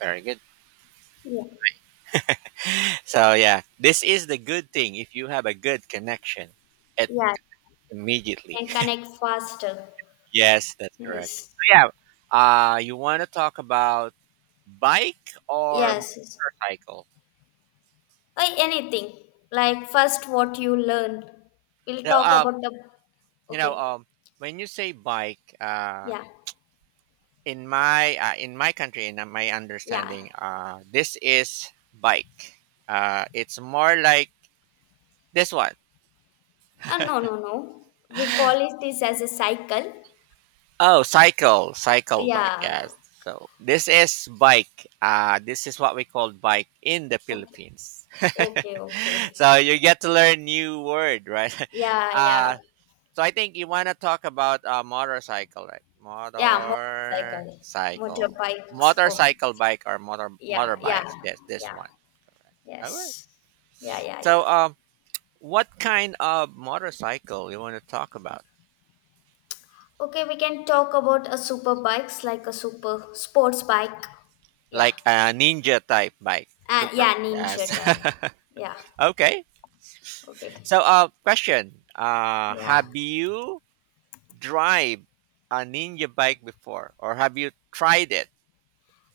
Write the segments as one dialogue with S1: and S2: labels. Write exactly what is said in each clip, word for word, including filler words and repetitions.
S1: Very good.
S2: Yeah,
S1: So yeah, this is the good thing if you have a good connection. It
S2: yeah,
S1: immediately.
S2: can connect faster.
S1: Yes, that's correct. So
S2: Yes,
S1: yeah, uh, you want to talk about bike or
S2: yes, yes.
S1: motorcycle?
S2: Or anything like first what you learn. We'll
S1: So,
S2: talk
S1: uh,
S2: about the.
S1: you know,
S2: Okay,
S1: um, when you say bike, uh,
S2: yeah,
S1: in my uh, in my country, in uh, my
S2: yeah.
S1: understanding, uh, this is bike. Uh, it's more like this one.
S2: Uh, no, no, no. We call it this as a cycle.
S1: Oh, cycle, cycle bike.
S2: Yeah.
S1: Yes. So this is bike. Uh, this is what we call bike in the
S2: Okay.
S1: Philippines.
S2: Okay. Okay.
S1: So you get to learn new word, right?
S2: Yeah. Yeah.
S1: Uh, so I think you want to talk about uh, motorcycle, right?
S2: Yeah. Motorcycle,
S1: Motorcycle,
S2: motorbikes. Oh.
S1: motorcycle bike or motor
S2: Yeah. Yeah.
S1: motorbikes. Yes, this
S2: Yeah.
S1: one. Right. All right.
S2: Yes. Yeah. Yeah. Yeah.
S1: So um, what kind of motorcycle you want to talk about?
S2: Okay, we can talk about a super bikes like a super sports bike. Yeah.
S1: Like a ninja type bike.
S2: And
S1: Super.
S2: yeah, ninja
S1: Yes.
S2: type. Yeah.
S1: Okay.
S2: Okay.
S1: So, uh, question. Uh,
S2: Yeah.
S1: have you drive a ninja bike before, or have you tried it?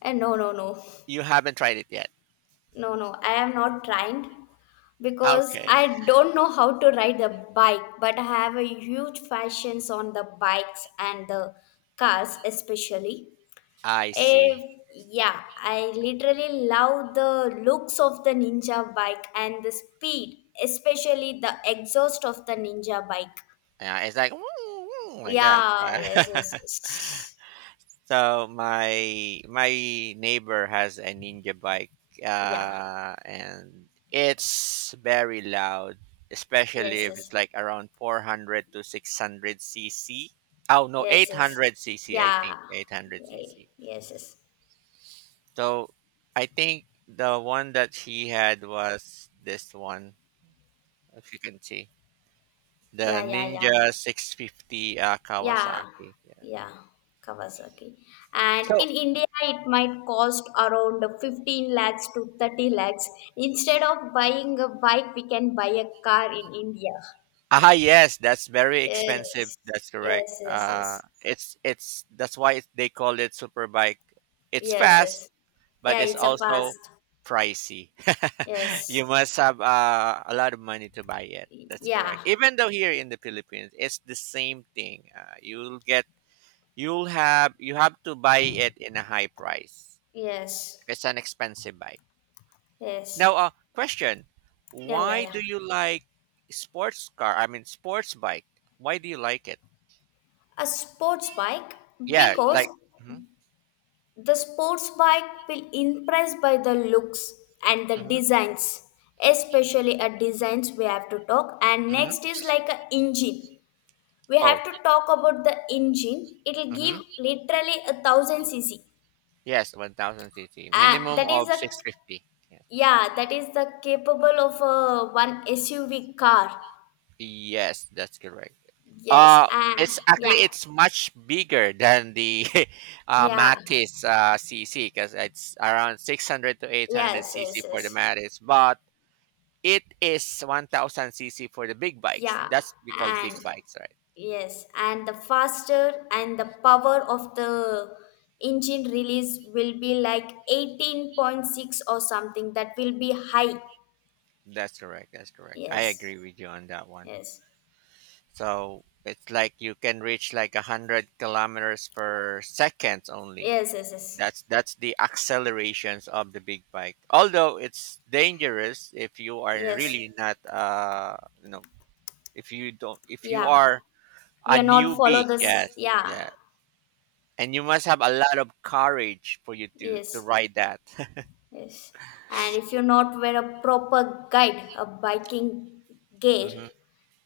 S2: And no, no, no.
S1: You haven't tried it yet.
S2: No, no. I am not trained because
S1: Okay,
S2: I don't know how to ride the bike, but I have a huge fashions on the bikes and the cars especially.
S1: I
S2: If,
S1: see.
S2: yeah, I literally love the looks of the Ninja bike and the speed, especially the exhaust of the Ninja bike.
S1: Yeah, it's like "Mm, mm," like that.
S2: Yeah, yes, yes, yes.
S1: So my my neighbor has a ninja bike,
S2: yeah,
S1: uh, and it's very loud, especially
S2: yes,
S1: if
S2: yes,
S1: it's like around four hundred to six hundred cc. Oh no,
S2: yes, yes,
S1: eight hundred cc, I
S2: yeah,
S1: think eight hundred
S2: yeah,
S1: cc.
S2: yes, yes,
S1: So I think the one that he had was this one, if you can see the
S2: yeah, yeah, yeah.
S1: Ninja six fifty uh,
S2: Yeah,
S1: Kawasaki. Yeah.
S2: yeah, Kawasaki. And
S1: So,
S2: in India, it might cost around fifteen lakhs to thirty lakhs. Instead of buying a bike, we can buy a car in India.
S1: ah, yes, that's very expensive.
S2: Yes,
S1: That's correct.
S2: yes, yes,
S1: Uh,
S2: yes,
S1: it's it's that's why it, they call it super bike. It's
S2: yes,
S1: fast,
S2: yes.
S1: but
S2: Yeah,
S1: it's
S2: it's a
S1: also
S2: fast.
S1: pricey. You
S2: Yes,
S1: must have uh, a lot of money to buy it. That's
S2: yeah,
S1: correct. Even though here in the Philippines, it's the same thing. Uh, you'll get you'll have you have to buy it in a high price.
S2: yes,
S1: It's an expensive bike.
S2: yes,
S1: Now, uh, question:
S2: yeah, yeah,
S1: Why
S2: yeah.
S1: do you like sports car? I mean, sports bike. Why do you like it?
S2: A sports bike
S1: Yeah,
S2: because
S1: like mhm,
S2: The sports bike will impress by the looks and the
S1: mhm,
S2: designs, especially a designs we have to talk. And
S1: mhm.
S2: next is like a engine. We
S1: Oh,
S2: have to talk about the engine. It will give
S1: mhm.
S2: literally a thousand cc.
S1: Yes, one thousand cc.
S2: Uh,
S1: Minimum
S2: that is
S1: of
S2: a
S1: six fifty. Yeah.
S2: yeah, that is the capable of a one S U V car.
S1: Yes, that's correct.
S2: Yes,
S1: Uh
S2: and
S1: it's actually
S2: yeah,
S1: it's much bigger than the uh,
S2: yeah,
S1: Matis uh, C C because it's around six hundred to eight hundred
S2: yes, yes,
S1: C C for the
S2: yes,
S1: Matis, but it is one thousand C C for the big bikes.
S2: yeah,
S1: That's we call big
S2: and
S1: bikes, right?
S2: yes, and the faster and the power of the engine release will be like eighteen point six or something that will be high.
S1: That's correct. That's correct. I
S2: Yes,
S1: agree with you on that one.
S2: yes,
S1: So it's like you can reach like a hundred kilometers per second only.
S2: yes, yes, yes,
S1: That's that's the accelerations of the big bike. Although it's dangerous if you are
S2: yes.
S1: really not uh you know if you don't if you
S2: Yeah,
S1: are a
S2: we are not follow
S1: newbie,
S2: this.
S1: yes,
S2: Yeah,
S1: yeah. And you must have a lot of courage for you to to
S2: yes,
S1: ride that.
S2: yes. And if you not wear a proper guide, a biking gear,
S1: Hmm.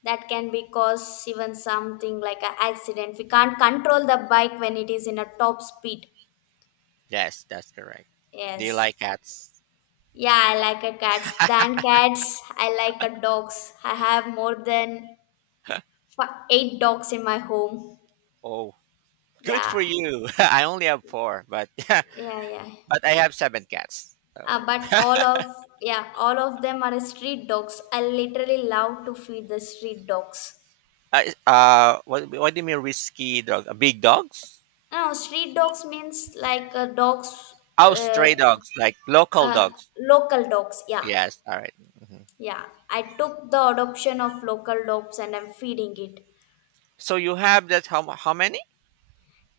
S2: that can be cause even something like an accident. We can't control the bike when it is in a top speed.
S1: Yes, that's correct. Do you
S2: Yes.
S1: like cats?
S2: Yeah, I like a cats. Than cats, I like a dogs. I have more than fi- eight dogs in my home.
S1: Oh, good
S2: Yeah,
S1: for you. I only have four, but
S2: yeah, yeah.
S1: but I have seven cats.
S2: Uh,
S1: So
S2: but all of yeah, all of them are street dogs. I literally love to feed the street dogs.
S1: Uh, is- uh, what, what do you mean risky dog? Uh, Big dogs?
S2: No, street dogs means like uh, dogs,
S1: Oh,
S2: uh,
S1: stray dogs, like local
S2: uh,
S1: dogs.
S2: local dogs. Yeah,
S1: Yes. All right. Mhm.
S2: yeah. I took the adoption of local dogs and I'm feeding it.
S1: So you have that? How mu- how many?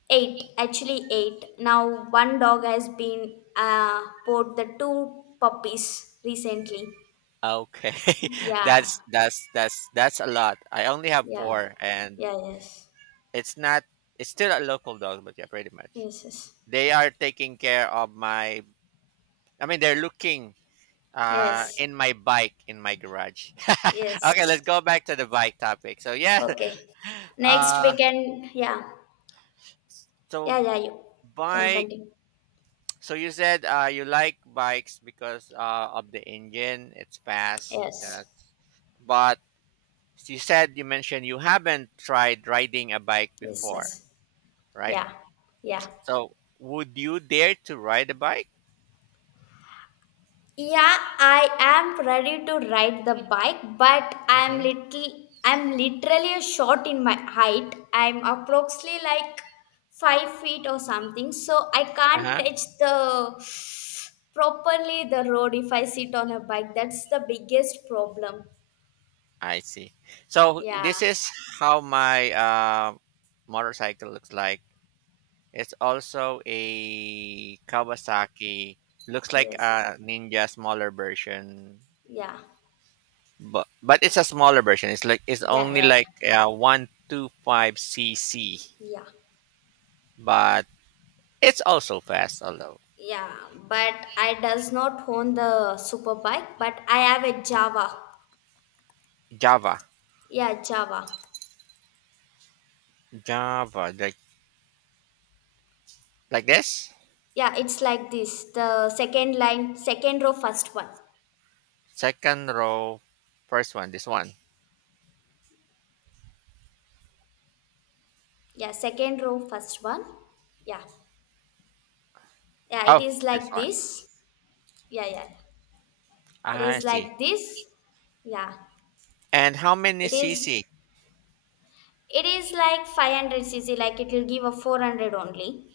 S2: Eight, actually eight. Now one dog has been uh, bought the two puppies recently.
S1: Okay,
S2: Yeah,
S1: that's that's that's that's a lot. I only have
S2: yeah,
S1: four, and
S2: yeah, yes,
S1: it's not. It's still a local dog, but yeah, pretty much.
S2: yes, yes,
S1: They are taking care of my. I mean, they're looking uh
S2: yes,
S1: in my bike in my garage. Okay, let's
S2: yes.
S1: go back to the bike topic. So yeah,
S2: Okay. Next
S1: uh,
S2: we can, yeah, yeah,
S1: so
S2: yeah, you can
S1: bike.
S2: continue.
S1: So you said uh, you like bikes because uh, of the engine. It's fast.
S2: Yes,
S1: Yes. But you said you mentioned you haven't tried riding a bike
S2: yes,
S1: before,
S2: yes,
S1: right?
S2: yeah, yeah.
S1: So would you dare to ride a bike?
S2: Yeah, I am ready to ride the bike, but I'm
S1: Hmm.
S2: little I'm literally short in my height. I'm approximately like five feet or something, so I can't
S1: Uh-huh.
S2: touch the properly the road if I sit on a bike. That's the biggest problem.
S1: I see. So
S2: Yeah.
S1: this is how my uh, motorcycle looks like. It's also a Kawasaki. Looks like
S2: Yes, yes.
S1: a Ninja smaller version,
S2: Yeah.
S1: but but it's a smaller version. It's like it's
S2: Yeah,
S1: only
S2: yeah,
S1: like uh, one two five cc,
S2: yeah.
S1: but it's also fast. Although
S2: Yeah. But I does not own the super bike, but I have a Java.
S1: Java,
S2: Yeah, Java.
S1: Java like like this
S2: Yeah, it's like this. The second line, second row, first one.
S1: second row, first one, this one.
S2: Yeah, second row, first one. Yeah. Yeah, it
S1: Oh,
S2: is
S1: this
S2: like
S1: one.
S2: this. Yeah, yeah. It
S1: I
S2: is
S1: see.
S2: like this. Yeah.
S1: And how many
S2: It is
S1: cc?
S2: it is like five hundred c c like it will give a four hundred only.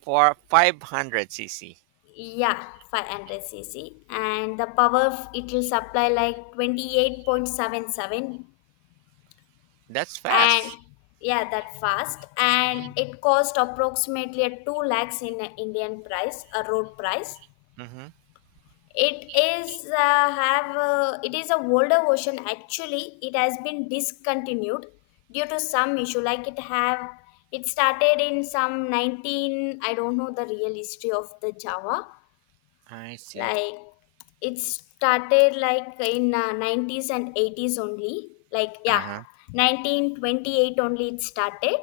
S1: For five hundred cc.
S2: Yeah, five hundred c c and the power f- it will supply like twenty-eight point seven seven
S1: That's
S2: and
S1: fast.
S2: yeah that fast
S1: Mm-hmm.
S2: and it cost approximately a two lakhs in indian price a road price.
S1: Hmm.
S2: It is uh, have uh, it is a older version, actually it has been discontinued due to some issue. Like it have it started in some nineteen, I don't know the real history of the java,
S1: I see.
S2: like it started like in uh, nineties and eighties only, like
S1: Uh
S2: yeah,
S1: huh.
S2: nineteen twenty-eight only it started,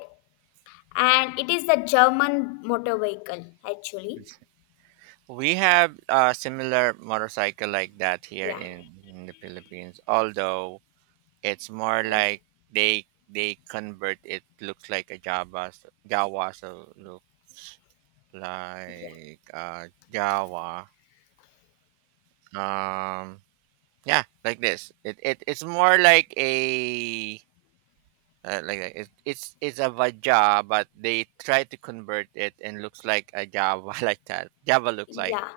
S2: and it is the German motor vehicle actually.
S1: We have a similar motorcycle like that here
S2: Yeah.
S1: in, in the Philippines, although it's more
S2: Yes.
S1: like they they convert it, looks like a Java, so Java, so look
S2: Yeah.
S1: like uh Java. Um yeah, like this. It, it it's more like a uh, like that. It, it's it's a Vaja, but they try to convert it and looks like a Java like that. Java look like
S2: Yeah.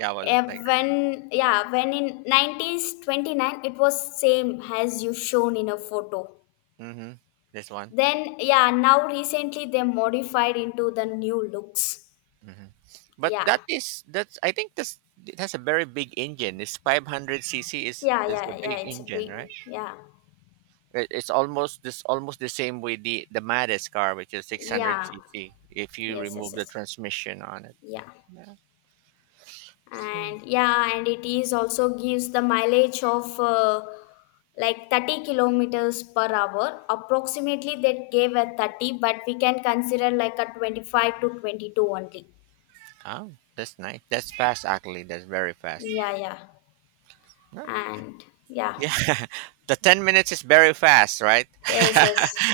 S1: Java look
S2: Eh,
S1: like I mean.
S2: when yeah, when in nineteen twenty-nine it was same as you shown in a photo.
S1: Mhm. This one.
S2: Then yeah, now recently they modified into the new looks.
S1: Mhm. But
S2: Yeah.
S1: that is that's, I think, this it has a very big engine. This five hundred cc is
S2: Yeah,
S1: is a
S2: yeah, yeah,
S1: big
S2: it's a
S1: engine,
S2: big
S1: right?
S2: yeah.
S1: It- It's almost this almost the same with the the Matis car, which is six hundred
S2: Yeah.
S1: cc. If you
S2: Yes, yes,
S1: remove the
S2: yes.
S1: transmission on it, but
S2: Yeah.
S1: yeah. So,
S2: And yeah, and it is also gives the mileage of uh, like thirty kilometers per hour, approximately that gave a thirty, but we can consider like a twenty-five to twenty-two only.
S1: oh, that's nice. That's fast, actually. That's very fast.
S2: Yeah, yeah,
S1: Yeah.
S2: and yeah,
S1: Yeah, the ten minutes is very fast, right?
S2: yes, yes,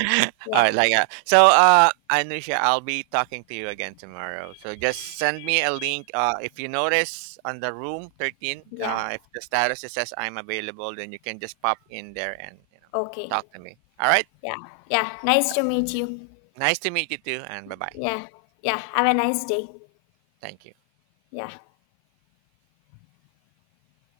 S2: yeah,
S1: All right, like uh, so uh Anusha, I'll be talking to you again tomorrow. So just send me a link uh if you notice on the room thirteen,
S2: yeah,
S1: uh if the status it says I'm available, then you can just pop in there and, you know,
S2: okay,
S1: talk to me. All right?
S2: yeah, yeah, nice to meet you,
S1: Nice to meet you too and bye-bye.
S2: yeah, yeah, have a nice day,
S1: Thank you.
S2: yeah.